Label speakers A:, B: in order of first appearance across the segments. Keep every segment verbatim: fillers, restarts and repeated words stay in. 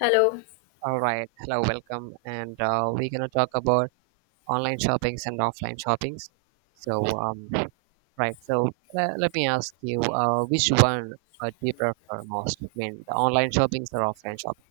A: Hello.
B: All right. Hello, welcome. And uh, we're going to talk about online shoppings and offline shoppings. So, um, right. So, le- let me ask you, uh, which one uh, do you prefer most? I mean, the online shoppings or offline shoppings?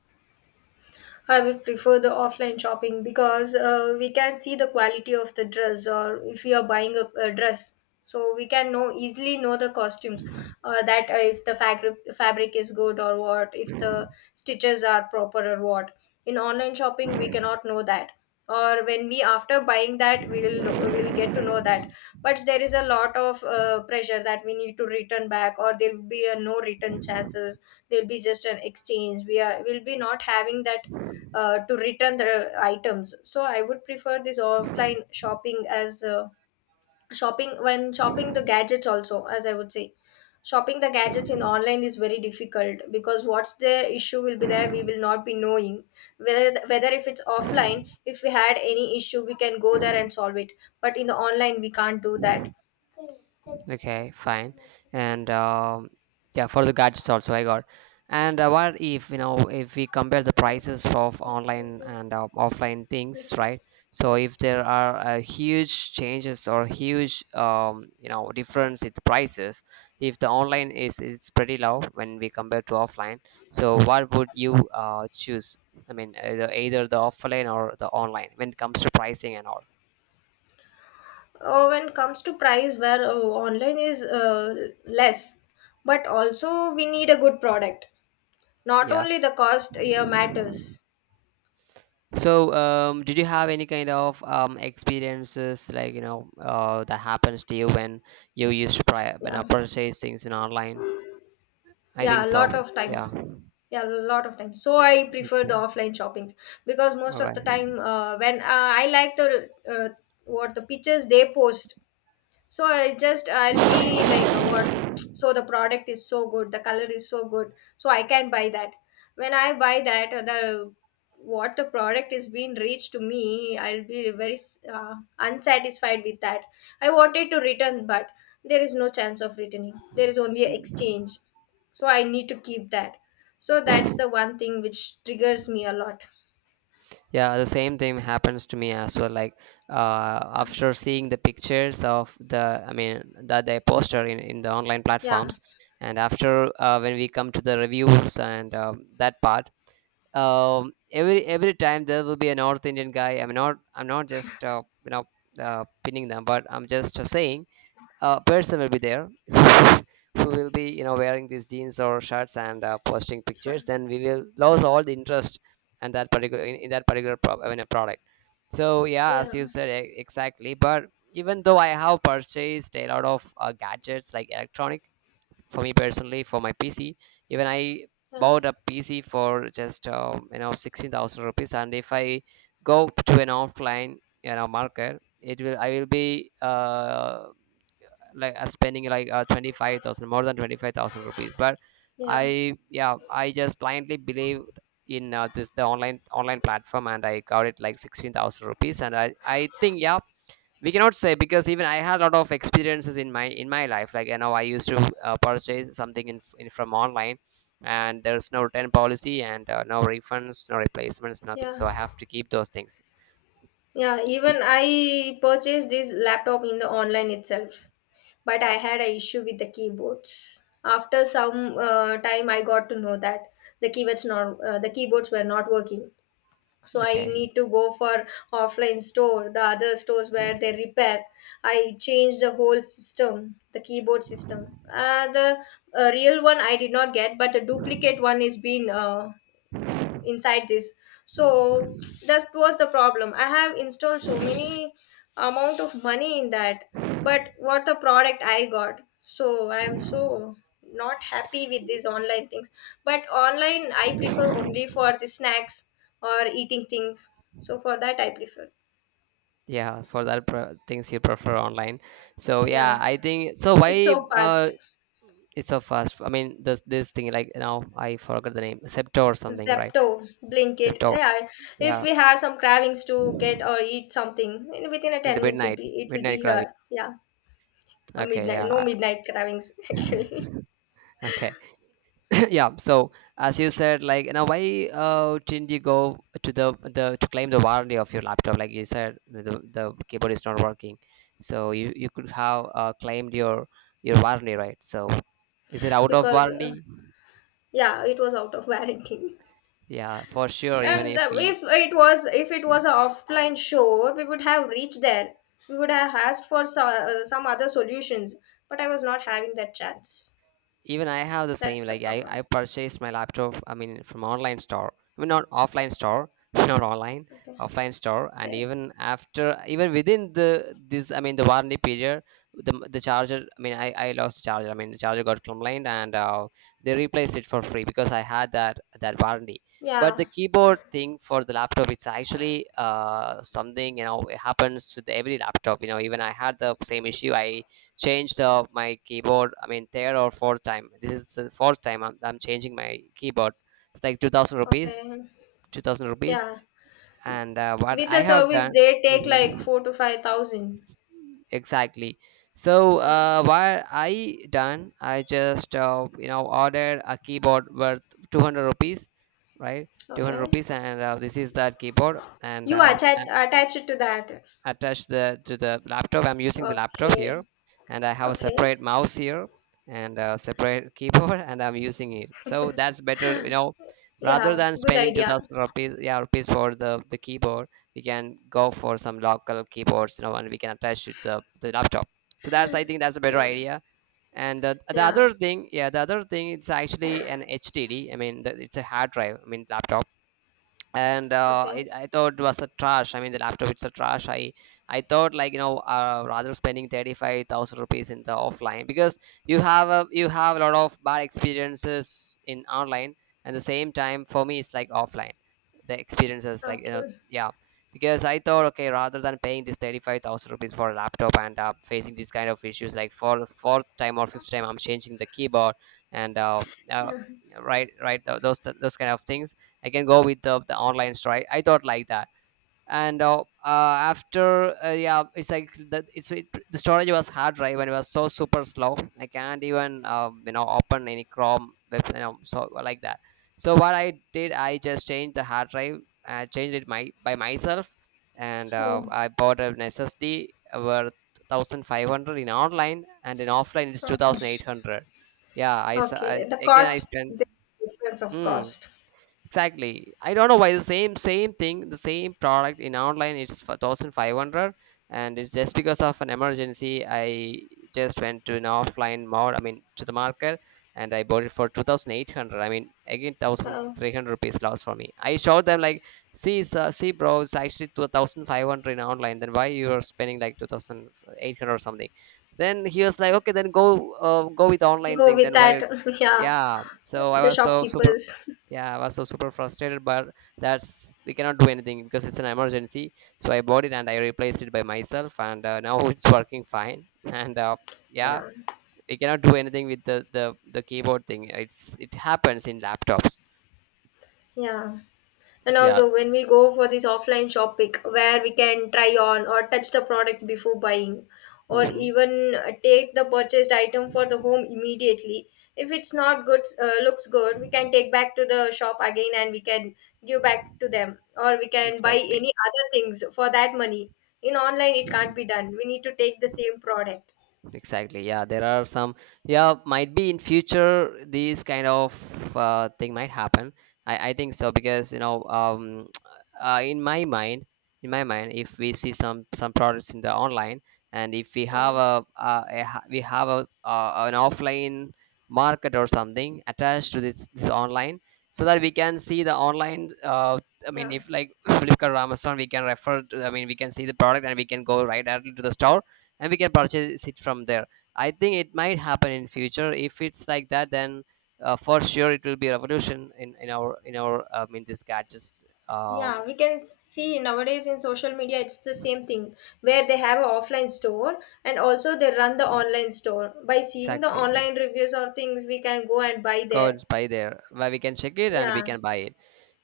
A: I would prefer the offline shopping because uh, we can see the quality of the dress, or if we are buying a, a dress, so we can know easily know the costumes, or that uh, if the fabric fabric is good or what, if the stitches are proper or what. In online shopping, we cannot know that, or when we after buying that, we will know, we'll get to know that. But there is a lot of uh, pressure that we need to return back, or there will be a no return chances. There'll be just an exchange. We are will be not having that uh, to return the items. So I would prefer this offline shopping as uh, shopping when shopping the gadgets also, as I would say. Shopping the gadgets in online is very difficult because what's the issue will be there we will not be knowing whether whether if it's offline if we had any issue we can go there and solve it, but in the online we can't do that.
B: Okay, fine. And um, yeah, for the gadgets also I got. And uh, what if you know if we compare the prices of online and uh, offline things, right? So if there are uh, huge changes or huge um, you know difference in the prices, if the online is is pretty low when we compare to offline, so what would you uh, choose? I mean, either, either the offline or the online when it comes to pricing and all.
A: Oh, when it comes to price where uh, online is uh, less, but also we need a good product, not
B: Yeah.
A: only the cost here matters.
B: So, um, did you have any kind of um, experiences like you know uh, that happens to you when you used to pri- when I
A: Yeah.
B: purchase things in online? I think
A: Yeah, a
B: so.
A: lot of
B: Yeah.
A: times. Yeah, a lot of times, so I prefer the
B: Okay.
A: offline shoppings, because most
B: All
A: of the time uh, when uh, I like the uh, what the pictures they post. So I just I'll be like uh, what? So the product is so good, the color is so good, so I can buy that. When I buy that, uh, the what the product is being reached to me, I'll be very uh, unsatisfied with that. I wanted to return, but there is no chance of returning. There is only exchange, so I need to keep that. So that's
B: right.
A: the one thing which triggers me a lot.
B: Yeah, the same thing happens to me as well. Like uh,
A: Yeah.
B: after seeing the pictures of the, I mean, that they posted in, in the online
A: Yeah.
B: platforms, and after uh, when we come to the reviews and um, that part, um, every every time there will be a North Indian guy. I'm not, I'm not just uh, you know uh, pinning them, but I'm just saying uh, person will be there who will be you know wearing these jeans or shirts and uh, posting pictures, then we will lose all the interest and that particular in, in that particular pro- I mean, a product. So yeah, as
A: Yeah.
B: you said, e- exactly. But even though I have purchased a lot of uh, gadgets like electronic, for me personally, for my PC. Even I
A: Yeah.
B: bought a PC for just um, you know sixteen thousand rupees, and if I go to an offline you know market, it will I will be uh like uh, spending like uh, twenty-five thousand, more than twenty-five thousand rupees. But
A: Yeah.
B: I yeah I just blindly believed in uh, this the online online platform, and I got it like sixteen thousand rupees. And i i think, yeah, we cannot say, because even I had a lot of experiences in my in my life, like you know I used to uh, purchase something in, in from online, and there's no return policy, and uh, no refunds, no replacements, nothing.
A: Yeah.
B: So I have to keep those things.
A: Yeah,
B: We-
A: even I purchased this laptop in the online itself, but I had a issue with the keyboards. After some uh, time, I got to know that the keyboards not uh, the keyboards were not working. So I
B: okay.
A: need to go for offline store, the other stores where they repair. I changed the whole system, the keyboard system. Uh, the uh, real one I did not get, but the duplicate one is been uh, inside this. So that was the problem, I have installed so many amount of money in that, but what the product I got, so I am so not happy with these online things. But online I prefer only for the snacks or eating things, so for that I prefer.
B: Yeah, for that pre- things you prefer online. So yeah,
A: Yeah,
B: I think so.
A: it's
B: why
A: so
B: uh
A: fast.
B: It's so fast. I mean, this this thing, like, now? I forgot the name, septo or something, right?
A: Zepto, Blinkit,
B: Septo.
A: yeah. If
B: Yeah.
A: we have some cravings to get or eat something in- within a
B: In
A: ten
B: the
A: minutes, it'll
B: midnight,
A: be it will be
B: midnight
A: here.
B: gravity.
A: Yeah, uh,
B: Okay.
A: midnight, no,
B: Yeah.
A: midnight cravings
B: I-
A: actually.
B: okay yeah. So, as you said, like now, why uh didn't you go to the the to claim the warranty of your laptop? Like you said, the, the keyboard is not working, so you you could have uh, claimed your your warranty, right? So is it out of
A: Because uh,
B: warranty?
A: yeah, it was out of warranty.
B: Yeah, for sure. Even
A: And
B: if
A: uh,
B: we,
A: if it was, if it was an offline show, we would have reached there, we would have asked for so, uh, some other solutions, but I was not having that chance.
B: even I have the same.
A: That's the
B: Like I, I
A: problem.
B: purchased my laptop. I mean, from online store. I mean, not offline store, not online,
A: Okay.
B: offline store. And
A: Okay,
B: even after, even within the this, I mean, the warranty period, the the charger. I mean, I I lost the charger. I mean, the charger got complained, and uh, they replaced it for free, because I had that that warranty. But
A: yeah.
B: the keyboard thing for the laptop, it's actually uh, something, you know it happens with every laptop. You know, even I had the same issue. I changed uh, my keyboard. I mean, third or fourth time. This is the fourth time I'm, I'm changing my keyboard. It's like two thousand rupees,
A: Okay,
B: two thousand rupees.
A: yeah,
B: And uh, what
A: with
B: I
A: the
B: have done.
A: service they take like
B: Mhm.
A: four to five thousand.
B: Exactly. So
A: Yeah.
B: uh, what I done, I just uh, you know ordered a keyboard worth two hundred rupees, right? Two hundred
A: Okay,
B: rupees. And uh, this is that keyboard. And
A: you
B: uh,
A: attach attach it to that.
B: attached the, to the laptop. I'm using the laptop
A: Okay.
B: here, and I have a
A: Okay.
B: separate mouse here and a separate keyboard, and I'm using it. So that's better, you know. Rather
A: Yeah,
B: than
A: good
B: spending two
A: idea.
B: thousand rupees, yeah, rupees for the the keyboard, we can go for some local keyboards, you know, and we can attach it to the laptop. So that's I think that's a better
A: Yeah,
B: idea. And the, the
A: yeah.
B: other thing, yeah, the other thing, it's actually an H D D. I mean, the, it's a hard drive. I mean, laptop, and uh,
A: Okay,
B: it, I thought it was a trash. I mean, the laptop, it's a trash. I I thought, like, you know uh, rather spending thirty five thousand rupees in the offline, because you have a you have a lot of bad experiences in online, and the same time for me it's like offline. The experiences, like, you know
A: okay.
B: yeah. Because I thought, okay, rather than paying this thirty five thousand rupees for a laptop, and uh, facing these kind of issues like for fourth time or fifth time I'm changing the keyboard, and uh, uh,
A: Yeah.
B: right right, th- those those kind of things, I can go with the, the online store. I, I thought like that. And uh, uh, after, uh, yeah, it's like the, it's it, the storage was hard drive, and it was so super slow. I can't even um, you know open any Chrome, web, you know, so like that. So what I did, I just changed the hard drive. I changed it my by myself, and uh,
A: Oh,
B: I bought an S S D worth thousand five hundred in online, and in offline it's two
A: okay.
B: thousand eight hundred. Yeah, I, s-
A: Okay,
B: I-
A: the
B: again I
A: cost,
B: spent.
A: the difference of
B: Mm,
A: cost.
B: exactly. I don't know why the same same thing, the same product in online it's for one thousand five hundred, and it's just because of an emergency. I just went to an offline mode, I mean, to the market, and I bought it for two thousand eight hundred. I mean, again,
A: Uh,
B: one thousand three hundred rupees loss for me. I showed them, like, see sir, see bro, it's actually two thousand five hundred in online. Then why you're spending like two thousand eight hundred or something? Then he was like, okay, then go uh, go with the online
A: Go
B: thing,
A: with
B: then
A: that.
B: why?
A: Yeah.
B: Yeah, so I
A: The
B: was so super.
A: shopkeepers.
B: Yeah, I was so super frustrated. But that's we cannot do anything, because it's an emergency. So I bought it and I replaced it by myself, and uh, now it's working fine. And uh, yeah,
A: Yeah,
B: we cannot do anything with the the the keyboard thing. It's it happens in laptops.
A: yeah. And
B: Yeah.
A: also, when we go for this offline shopping, where we can try on or touch the products before buying, or
B: Hmm.
A: even uh, take the purchased item for the home immediately. If it's not good, uh, looks good, we can take back to the shop again, and we can give back to them, or we can buy
B: Exactly.
A: any other things for that money. In online, it can't be done. We need to take the same product.
B: Exactly, yeah. There are some. Yeah, might be in future these kind of uh, thing might happen. I i think so, because you know um uh, in my mind in my mind, if we see some some products in the online, and if we
A: Yeah,
B: have a, a, a ha- we have a, uh an offline market or something attached to this this online, so that we can see the online, uh, I mean,
A: yeah.
B: if like flipkart or amazon, we can refer to, I mean, we can see the product and we can go right directly to the store, and we can purchase it from there. I think it might happen in future. If it's like that, then uh, for sure it will be a revolution in, in our in our um, in this gadgets um
A: Yeah, we can see nowadays in social media it's the same thing where they have an offline store and also they run the online store. By seeing the
B: Exactly.
A: online reviews or things, we can go and buy
B: Go
A: there.
B: and buy there, where we can check it and we
A: Yeah,
B: can buy it.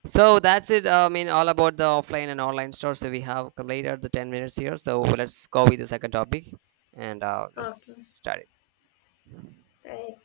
B: So that's it. uh, I mean, all about the offline and online store. So we have completed the ten minutes here. So let's go with the second topic, and uh, let's
A: okay,
B: start.
A: right.